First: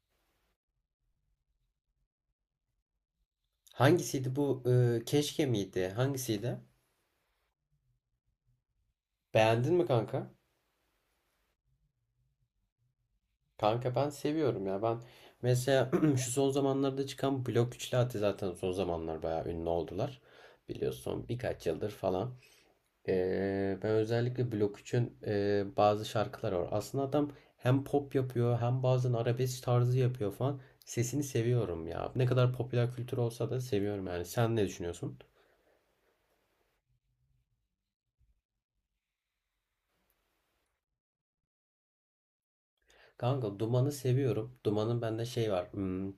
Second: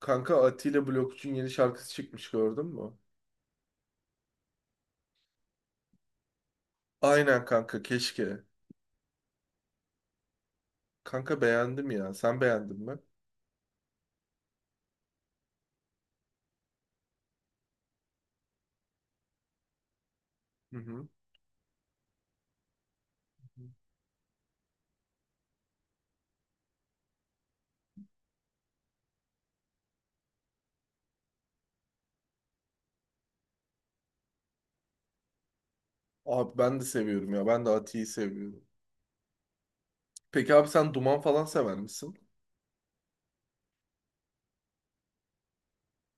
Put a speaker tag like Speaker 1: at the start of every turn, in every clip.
Speaker 1: Kanka Atilla Blokçu'nun yeni şarkısı çıkmış gördün mü?
Speaker 2: Hangisiydi bu? Keşke miydi? Hangisiydi?
Speaker 1: Aynen kanka keşke.
Speaker 2: Beğendin mi kanka?
Speaker 1: Kanka beğendim ya. Sen beğendin mi?
Speaker 2: Kanka ben seviyorum ya. Ben mesela şu son zamanlarda çıkan Blok Üçlü Ati zaten son zamanlar bayağı ünlü oldular.
Speaker 1: Hı hı.
Speaker 2: Biliyorsun birkaç yıldır falan. Ben özellikle Blok 3'ün bazı şarkıları var. Aslında adam hem pop yapıyor hem bazen arabesk tarzı yapıyor falan. Sesini seviyorum ya. Ne kadar popüler kültür olsa da seviyorum yani. Sen ne düşünüyorsun?
Speaker 1: Abi ben de seviyorum ya. Ben de Atilla'yı seviyorum. Peki abi sen Duman falan sever misin?
Speaker 2: Kanka Duman'ı seviyorum. Duman'ın bende şey var.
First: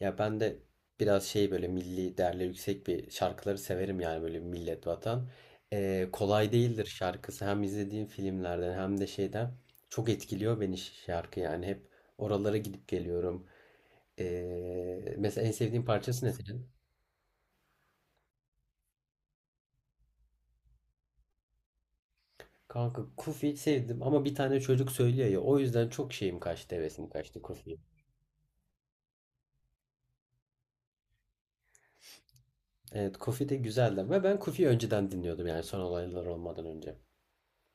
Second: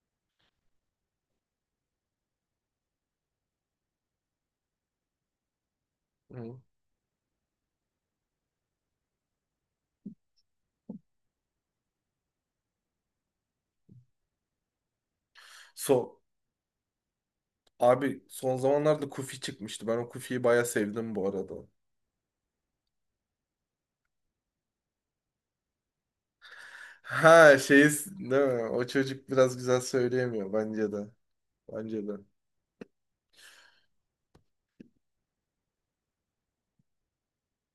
Speaker 2: Ya ben de biraz şey böyle milli değerleri yüksek bir şarkıları severim yani böyle millet vatan. Kolay
Speaker 1: Hı.
Speaker 2: değildir şarkısı. Hem izlediğim filmlerden hem de şeyden çok etkiliyor beni şarkı yani. Hep oralara gidip geliyorum. Mesela en sevdiğin
Speaker 1: So
Speaker 2: parçası ne senin?
Speaker 1: Abi son zamanlarda Kufi çıkmıştı. Ben o Kufi'yi bayağı sevdim bu arada.
Speaker 2: Kanka Kufi'yi sevdim ama bir tane çocuk söylüyor ya o yüzden çok şeyim kaçtı hevesim kaçtı
Speaker 1: Ha
Speaker 2: Kufi'ye.
Speaker 1: şeyi değil mi? O çocuk biraz güzel söyleyemiyor bence de. Bence de.
Speaker 2: Evet Kufi de güzeldi ve ben Kufi'yi önceden dinliyordum yani son olaylar olmadan önce.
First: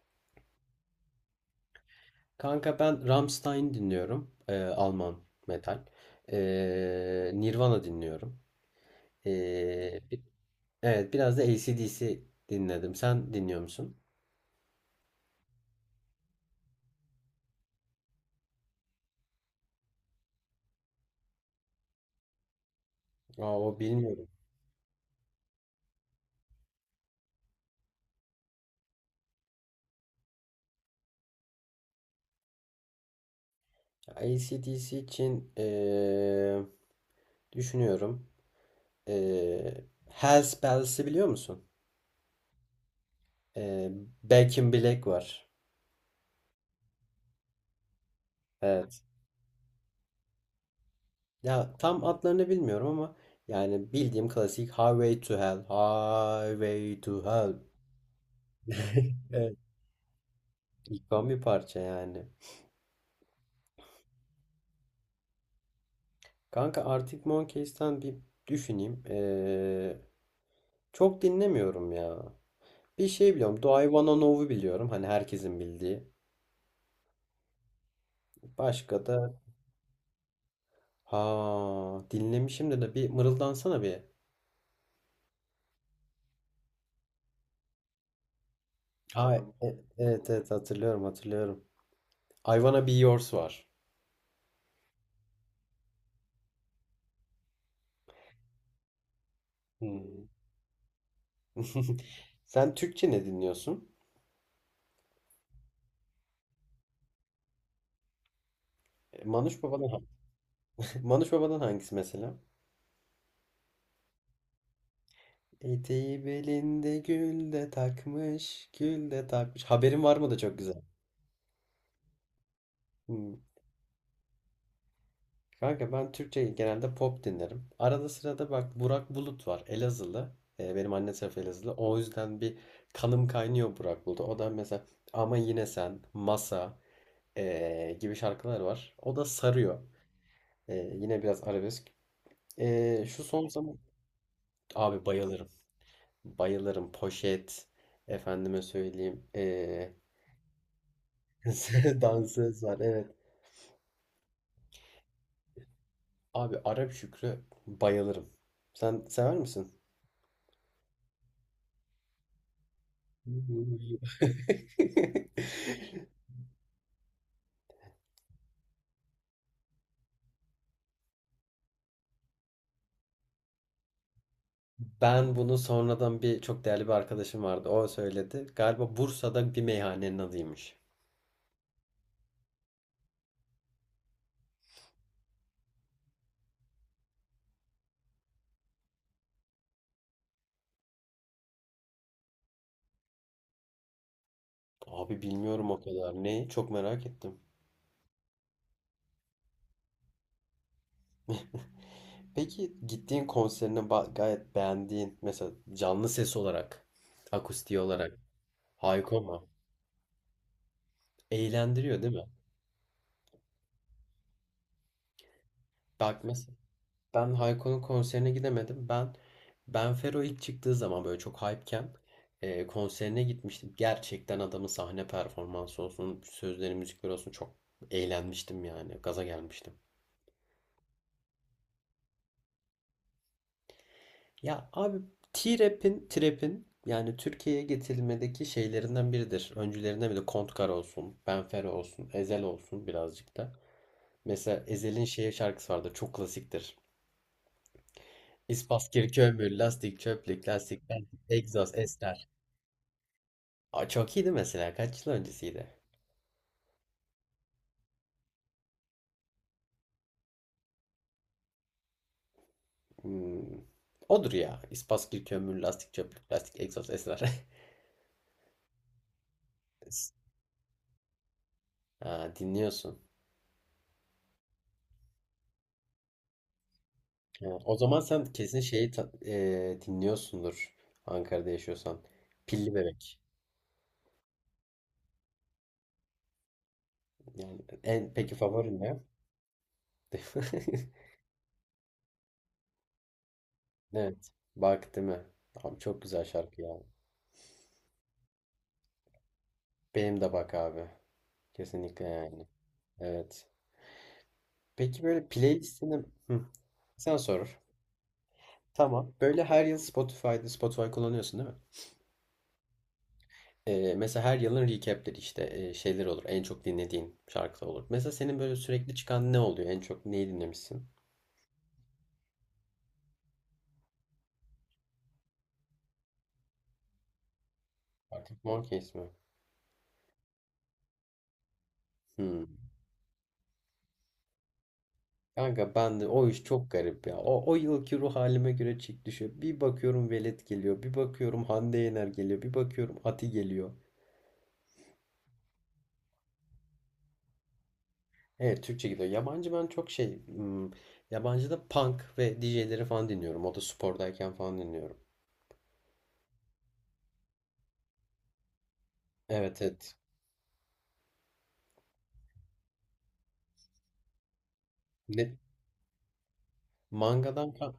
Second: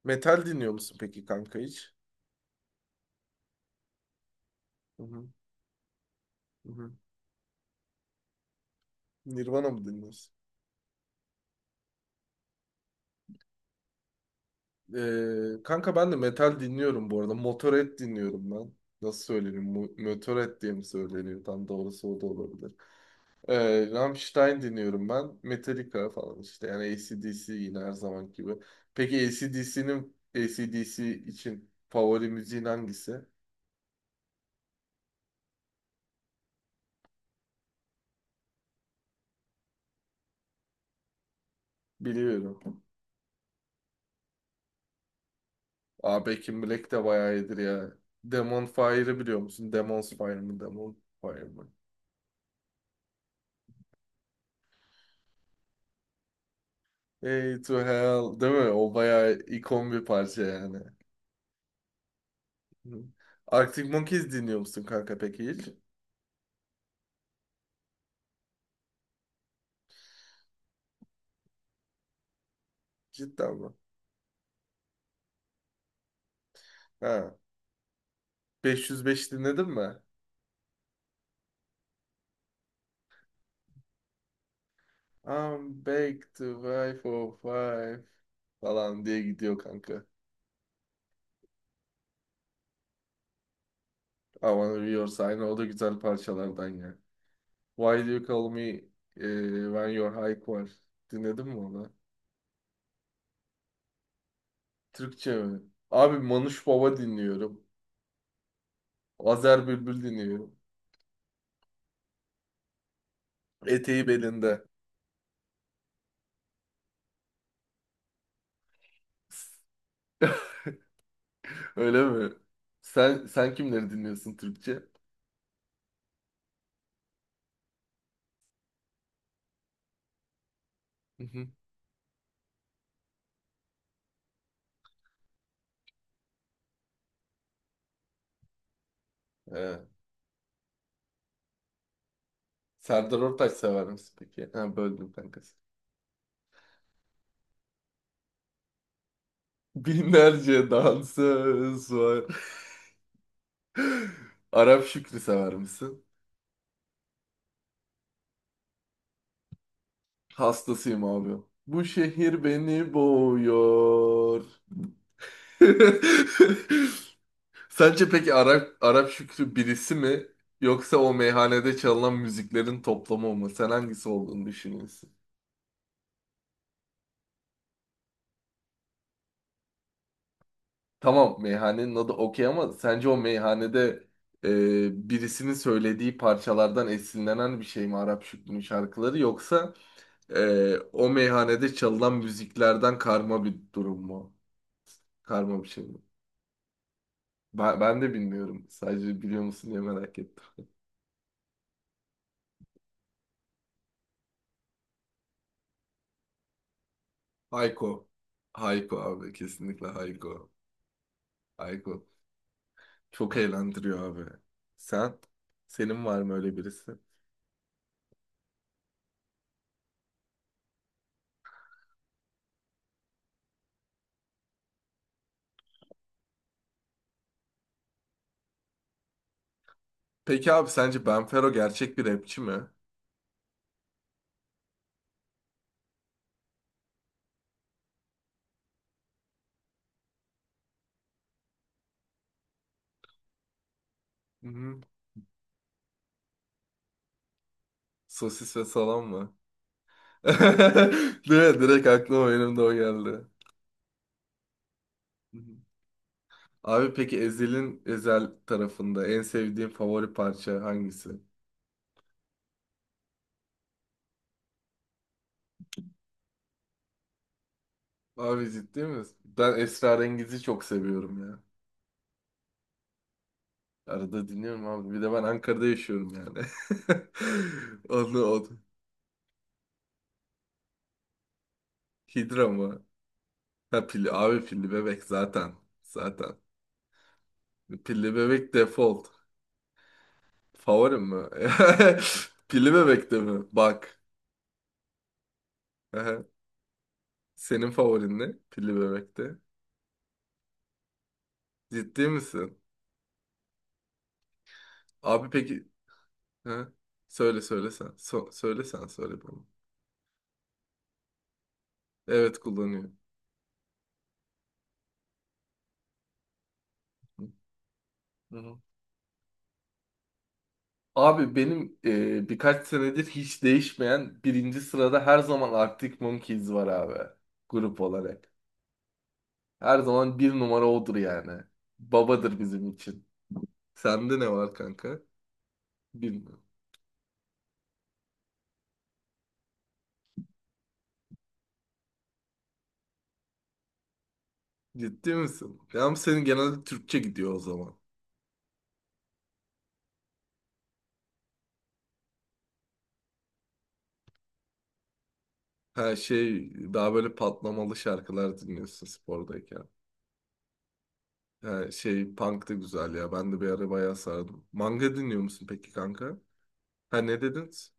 Speaker 1: Metal dinliyor musun peki kanka hiç?
Speaker 2: Kanka ben Rammstein dinliyorum.
Speaker 1: Hı
Speaker 2: Alman
Speaker 1: hı.
Speaker 2: metal.
Speaker 1: Hı hı.
Speaker 2: Nirvana dinliyorum.
Speaker 1: Nirvana mı
Speaker 2: Ee, bi-
Speaker 1: dinliyorsun?
Speaker 2: evet biraz da AC/DC dinledim. Sen dinliyor musun?
Speaker 1: Kanka ben de metal dinliyorum bu arada. Motorhead dinliyorum ben. Nasıl söyleniyor? Motorhead diye mi söyleniyor? Tam doğrusu o da olabilir.
Speaker 2: Aa, o bilmiyorum.
Speaker 1: Rammstein dinliyorum ben. Metallica falan işte. Yani AC/DC yine her zaman gibi. Peki AC/DC'nin AC/DC için favori müziğin hangisi?
Speaker 2: AC/DC için düşünüyorum. Hellspells'i biliyor musun?
Speaker 1: Biliyorum.
Speaker 2: Ee, Back in Black var.
Speaker 1: Aa, Back in Black de bayağı iyidir ya. Demon
Speaker 2: Evet.
Speaker 1: Fire'ı biliyor musun? Demon's Fire mı? Demon Fire mı?
Speaker 2: Ya tam adlarını bilmiyorum ama yani bildiğim klasik Highway to Hell. Highway to Hell.
Speaker 1: Hey to hell değil mi? O bayağı
Speaker 2: Evet.
Speaker 1: ikon bir parça yani.
Speaker 2: İkon bir parça yani.
Speaker 1: Hı. Arctic Monkeys dinliyor musun kanka peki hiç?
Speaker 2: Kanka Arctic Monkeys'ten bir düşüneyim. Çok dinlemiyorum ya. Bir şey
Speaker 1: Cidden
Speaker 2: biliyorum.
Speaker 1: mi?
Speaker 2: Do I Wanna Know'u biliyorum. Hani herkesin bildiği.
Speaker 1: Ha.
Speaker 2: Başka
Speaker 1: 505
Speaker 2: da
Speaker 1: dinledin mi?
Speaker 2: ha dinlemişim de bir mırıldansana bir.
Speaker 1: I'm back to five oh five falan diye
Speaker 2: Ha,
Speaker 1: gidiyor kanka.
Speaker 2: evet evet hatırlıyorum hatırlıyorum. I Wanna Be Yours var.
Speaker 1: I wanna be your sign. O da güzel parçalardan ya. Why do you call me when you're
Speaker 2: Hmm.
Speaker 1: high var. Dinledin mi onu?
Speaker 2: Sen Türkçe ne dinliyorsun?
Speaker 1: Türkçe mi? Abi Manuş Baba dinliyorum.
Speaker 2: E, Manuş
Speaker 1: Azer Bülbül
Speaker 2: Baba'dan
Speaker 1: dinliyorum.
Speaker 2: Manuş Baba'dan hangisi mesela?
Speaker 1: Eteği belinde.
Speaker 2: Eteği belinde gül de takmış, gül de takmış. Haberin var mı da çok güzel.
Speaker 1: Öyle mi? Sen
Speaker 2: Hmm.
Speaker 1: sen kimleri dinliyorsun Türkçe?
Speaker 2: Kanka ben Türkçe genelde pop dinlerim. Arada sırada bak Burak Bulut var. Elazığlı. Benim anne
Speaker 1: Hı
Speaker 2: tarafı
Speaker 1: hı.
Speaker 2: Elazığlı. O yüzden bir kanım kaynıyor Burak Bulut'a. O da mesela Ama Yine Sen, Masa gibi şarkılar var. O da
Speaker 1: He.
Speaker 2: sarıyor. Yine biraz arabesk.
Speaker 1: Serdar
Speaker 2: Şu son
Speaker 1: Ortaç
Speaker 2: zaman...
Speaker 1: sever misin peki? Ha,
Speaker 2: Abi
Speaker 1: böldüm
Speaker 2: bayılırım.
Speaker 1: kankası.
Speaker 2: Bayılırım. Poşet. Efendime söyleyeyim.
Speaker 1: Binlerce dansöz var.
Speaker 2: Dansöz var. Evet.
Speaker 1: Arap Şükrü sever misin?
Speaker 2: Abi Arap Şükrü bayılırım. Sen sever misin?
Speaker 1: Hastasıyım abi. Bu şehir beni boğuyor. Sence peki Arap Şükrü birisi mi yoksa o meyhanede çalınan müziklerin toplamı mı? Sen hangisi olduğunu düşünüyorsun?
Speaker 2: Ben bunu sonradan bir çok değerli bir arkadaşım vardı. O söyledi. Galiba Bursa'da bir meyhanenin adıymış.
Speaker 1: Tamam meyhanenin adı okey ama sence o meyhanede birisinin söylediği parçalardan esinlenen bir şey mi Arap Şükrü'nün şarkıları yoksa o meyhanede çalınan müziklerden karma bir durum mu?
Speaker 2: Abi
Speaker 1: Karma bir
Speaker 2: bilmiyorum o
Speaker 1: şey mi?
Speaker 2: kadar. Ne? Çok merak ettim.
Speaker 1: Ben de bilmiyorum. Sadece biliyor musun diye merak ettim.
Speaker 2: Peki gittiğin konserini gayet beğendiğin mesela canlı ses olarak, akustiği
Speaker 1: Hayko.
Speaker 2: olarak
Speaker 1: Hayko
Speaker 2: Hayko
Speaker 1: abi
Speaker 2: mu?
Speaker 1: kesinlikle Hayko.
Speaker 2: Eğlendiriyor
Speaker 1: Hayko.
Speaker 2: değil mi?
Speaker 1: Çok eğlendiriyor abi. Sen? Senin var
Speaker 2: Bak
Speaker 1: mı
Speaker 2: mes-
Speaker 1: öyle birisi?
Speaker 2: Ben Hayko'nun konserine gidemedim. Ben Benfero ilk çıktığı zaman böyle çok hype'ken konserine gitmiştim. Gerçekten adamın sahne performansı olsun, sözleri, müzikleri olsun çok eğlenmiştim yani. Gaza gelmiştim.
Speaker 1: Peki abi sence Benfero gerçek bir rapçi mi? Hı
Speaker 2: Ya abi Trap'in yani Türkiye'ye getirilmedeki şeylerinden biridir. Öncülerinden biri Kontkar olsun, Benfero olsun, Ezel olsun birazcık da. Mesela
Speaker 1: hı.
Speaker 2: Ezel'in şeye şarkısı vardır, çok klasiktir.
Speaker 1: Sosis ve
Speaker 2: İspas,
Speaker 1: salam mı?
Speaker 2: kirkömür, lastik, çöplük, lastik, lastik,
Speaker 1: Direkt,
Speaker 2: egzoz,
Speaker 1: direkt aklıma
Speaker 2: ester.
Speaker 1: benim de o geldi.
Speaker 2: Aa, çok iyiydi mesela. Kaç yıl öncesiydi?
Speaker 1: Abi peki Ezel tarafında en sevdiğin favori parça hangisi?
Speaker 2: Hmm. Odur ya. İspaskil, kömür, lastik, çöplük, plastik, egzoz, esrar.
Speaker 1: Abi ciddi misin? Ben Esrarengiz'i çok seviyorum ya.
Speaker 2: Ha, dinliyorsun.
Speaker 1: Arada dinliyorum abi. Bir de ben Ankara'da yaşıyorum yani.
Speaker 2: Ha, o zaman
Speaker 1: Onu,
Speaker 2: sen
Speaker 1: onu.
Speaker 2: kesin dinliyorsundur Ankara'da yaşıyorsan.
Speaker 1: Hidra
Speaker 2: Pilli
Speaker 1: mı?
Speaker 2: Bebek.
Speaker 1: Ha, pilli. Abi pilli bebek zaten. Zaten.
Speaker 2: Yani en
Speaker 1: Pilli
Speaker 2: peki
Speaker 1: bebek
Speaker 2: favorin ne?
Speaker 1: default. Favorim mi? Pilli bebek de mi? Bak.
Speaker 2: Evet. Bak değil mi? Abi çok güzel şarkı ya.
Speaker 1: Senin favorin ne? Pilli Bebek'te.
Speaker 2: Benim de bak abi. Kesinlikle
Speaker 1: Ciddi
Speaker 2: yani.
Speaker 1: misin?
Speaker 2: Evet. Peki böyle
Speaker 1: Abi peki...
Speaker 2: playlistini... Hı.
Speaker 1: Ha?
Speaker 2: Sen
Speaker 1: Söyle
Speaker 2: sor.
Speaker 1: söyle sen. Söyle sen
Speaker 2: Tamam.
Speaker 1: söyle
Speaker 2: Böyle
Speaker 1: bana.
Speaker 2: her yıl Spotify kullanıyorsun değil mi?
Speaker 1: Evet kullanıyor.
Speaker 2: Mesela her yılın recap'leri işte şeyler olur. En çok dinlediğin
Speaker 1: Hı
Speaker 2: şarkılar olur. Mesela senin böyle
Speaker 1: hı.
Speaker 2: sürekli çıkan ne oluyor? En çok neyi dinlemişsin?
Speaker 1: Abi benim birkaç senedir hiç değişmeyen birinci sırada her zaman Arctic Monkeys var abi. Grup olarak.
Speaker 2: Artık Monkeys mi?
Speaker 1: Her zaman bir numara odur yani. Babadır
Speaker 2: Hmm.
Speaker 1: bizim için. Sende ne var kanka?
Speaker 2: Kanka ben de o
Speaker 1: Bilmiyorum.
Speaker 2: iş çok garip ya. O yılki ruh halime göre çık düşüyor. Bir bakıyorum Velet geliyor. Bir bakıyorum Hande Yener geliyor. Bir bakıyorum Ati geliyor.
Speaker 1: Ciddi misin? Yani senin genelde Türkçe gidiyor o zaman.
Speaker 2: Evet Türkçe gidiyor. Yabancı ben çok şey... Yabancı da punk ve DJ'leri falan dinliyorum. O da spordayken falan dinliyorum.
Speaker 1: Ha şey, daha böyle patlamalı şarkılar dinliyorsun
Speaker 2: Evet
Speaker 1: spordayken.
Speaker 2: evet.
Speaker 1: Ha şey, punk da güzel ya. Ben de bir ara bayağı sardım. Manga dinliyor
Speaker 2: Ne,
Speaker 1: musun peki kanka? Ha, ne dedin?
Speaker 2: Mangadan kan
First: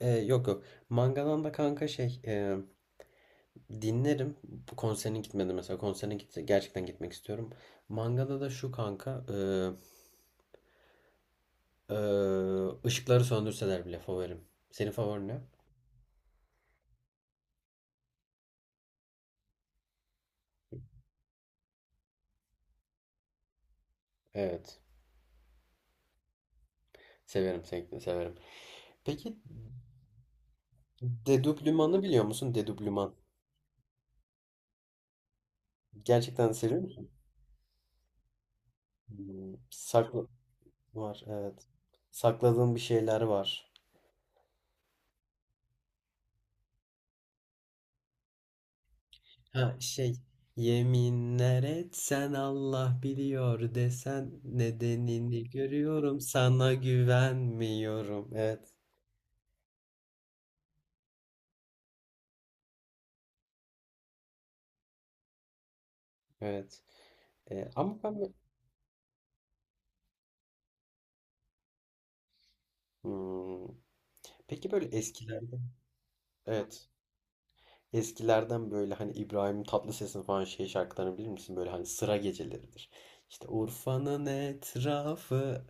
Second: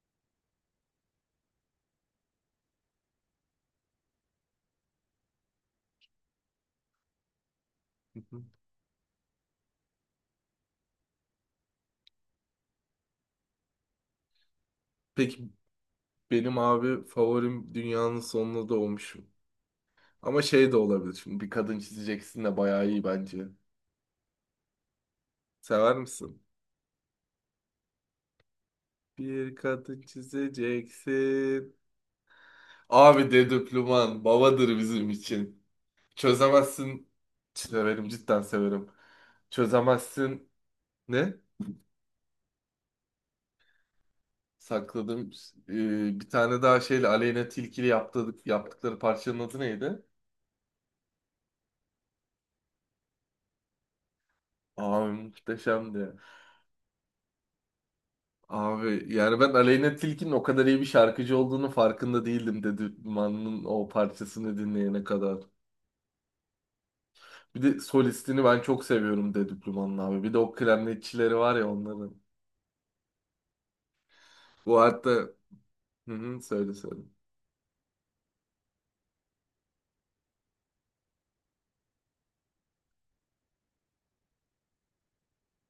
Speaker 2: e, yok yok. Mangadan da kanka dinlerim. Bu konserine gitmedi mesela. Konserine gitti. Gerçekten gitmek istiyorum.
Speaker 1: Hı
Speaker 2: Mangada
Speaker 1: hı.
Speaker 2: da şu kanka e, e, ışıkları söndürseler bile favorim. Senin favorin ne?
Speaker 1: Peki benim abi favorim Dünyanın Sonuna Doğmuşum. Ama şey de olabilir, şimdi bir kadın çizeceksin de bayağı iyi bence.
Speaker 2: Evet.
Speaker 1: Sever misin?
Speaker 2: Severim sevgilim severim. Peki
Speaker 1: Bir kadın çizeceksin.
Speaker 2: Dedublüman'ı biliyor musun? Dedublüman.
Speaker 1: Abi Dedüplüman babadır bizim için.
Speaker 2: Gerçekten seviyor
Speaker 1: Çözemezsin.
Speaker 2: musun?
Speaker 1: Severim, cidden severim.
Speaker 2: Hmm, Sakla
Speaker 1: Çözemezsin.
Speaker 2: var
Speaker 1: Ne?
Speaker 2: evet. Sakladığın bir şeyler var.
Speaker 1: Sakladım. Bir tane daha şeyle Aleyna Tilki'yle yaptıkları parçanın adı
Speaker 2: Ha
Speaker 1: neydi?
Speaker 2: şey yeminler etsen Allah biliyor desen
Speaker 1: Abi
Speaker 2: nedenini
Speaker 1: muhteşemdi ya.
Speaker 2: görüyorum sana güvenmiyorum. Evet
Speaker 1: Abi yani ben Aleyna Tilki'nin o kadar iyi bir şarkıcı olduğunu farkında değildim Dedüplüman'ın o parçasını dinleyene kadar.
Speaker 2: evet
Speaker 1: Bir
Speaker 2: Ee,
Speaker 1: de
Speaker 2: ama ben bö-
Speaker 1: solistini ben çok seviyorum Dedüplüman'ın abi. Bir de o klarnetçileri var ya onların.
Speaker 2: Hmm. Peki
Speaker 1: Bu
Speaker 2: böyle
Speaker 1: hatta
Speaker 2: eskilerden
Speaker 1: hı hı, söyle
Speaker 2: evet
Speaker 1: söyle.
Speaker 2: eskilerden böyle hani İbrahim Tatlıses'in falan şey şarkılarını bilir misin? Böyle hani sıra geceleridir. İşte Urfa'nın etrafı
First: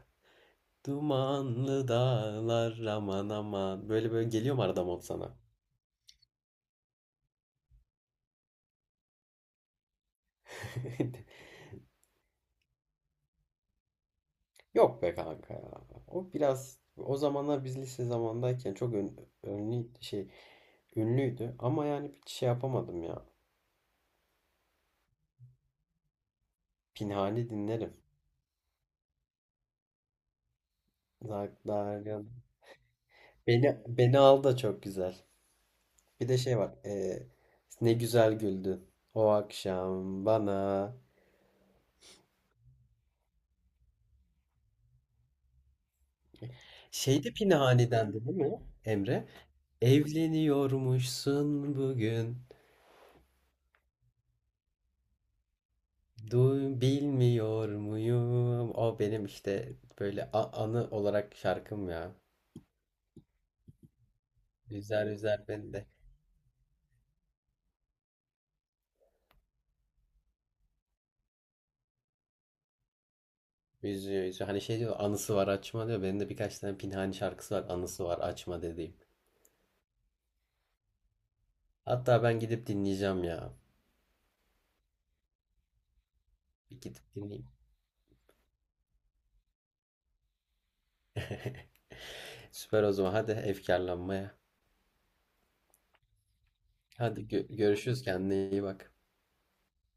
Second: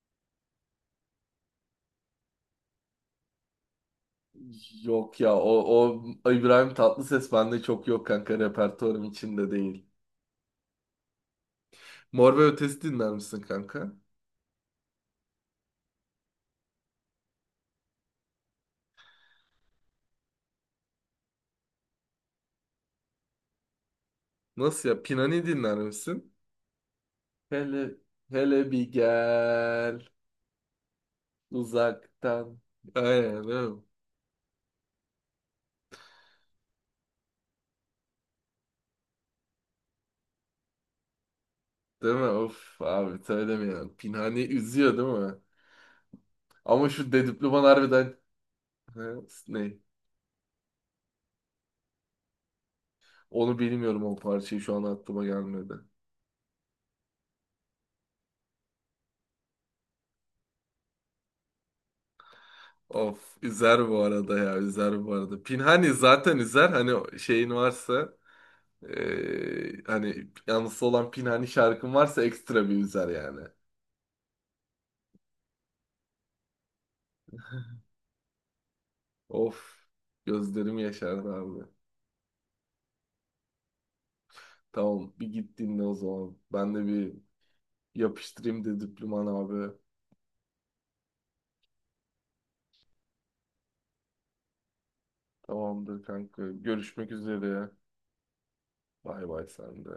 Speaker 2: dumanlı dağlar aman aman böyle böyle geliyor mu arada mod
Speaker 1: Yok ya,
Speaker 2: sana?
Speaker 1: o İbrahim Tatlıses bende çok yok kanka, repertuarım içinde değil. Mor ve Ötesi dinler misin kanka?
Speaker 2: Yok be kanka ya. O biraz o zamanlar biz lise zamandayken çok önlü şey ünlüydü ama yani bir şey yapamadım ya.
Speaker 1: Nasıl ya? Pinani dinler misin?
Speaker 2: Pinhani
Speaker 1: Hele,
Speaker 2: dinlerim.
Speaker 1: hele bir gel
Speaker 2: Zak Daryan.
Speaker 1: uzaktan. Aynen değil
Speaker 2: Beni
Speaker 1: mi?
Speaker 2: beni al da çok güzel. Bir de şey var. Ne güzel güldün o akşam bana.
Speaker 1: Değil mi? Of abi, söylemiyorum. Pinhani üzüyor değil mi? Ama şu
Speaker 2: Şey de
Speaker 1: Dedüplüman harbiden...
Speaker 2: Pinhani'dendi değil mi
Speaker 1: Ha,
Speaker 2: Emre?
Speaker 1: ne?
Speaker 2: Evleniyormuşsun bugün.
Speaker 1: Onu bilmiyorum, o parçayı şu an aklıma gelmedi.
Speaker 2: Duy, bilmiyor muyum? O benim işte böyle anı olarak şarkım ya.
Speaker 1: Of, üzer bu arada ya, üzer
Speaker 2: Üzer
Speaker 1: bu arada.
Speaker 2: üzer beni de.
Speaker 1: Pinhani zaten üzer, hani o şeyin varsa, hani yalnız olan Pinhani şarkın varsa ekstra bir üzer yani.
Speaker 2: Üzüyor üzüyor. Hani şey diyor anısı var açma diyor. Benim de birkaç tane Pinhani şarkısı var anısı var açma dediğim.
Speaker 1: Of, gözlerim yaşardı abi.
Speaker 2: Hatta ben gidip dinleyeceğim ya.
Speaker 1: Tamam, bir git dinle o zaman. Ben
Speaker 2: Bir
Speaker 1: de
Speaker 2: gidip
Speaker 1: bir
Speaker 2: dinleyeyim.
Speaker 1: yapıştırayım de, diploman abi.
Speaker 2: Süper o zaman hadi efkarlanmaya.
Speaker 1: Tamamdır kanka. Görüşmek
Speaker 2: Hadi
Speaker 1: üzere.
Speaker 2: görüşürüz kendine iyi bak.
Speaker 1: Bay bay, sen de.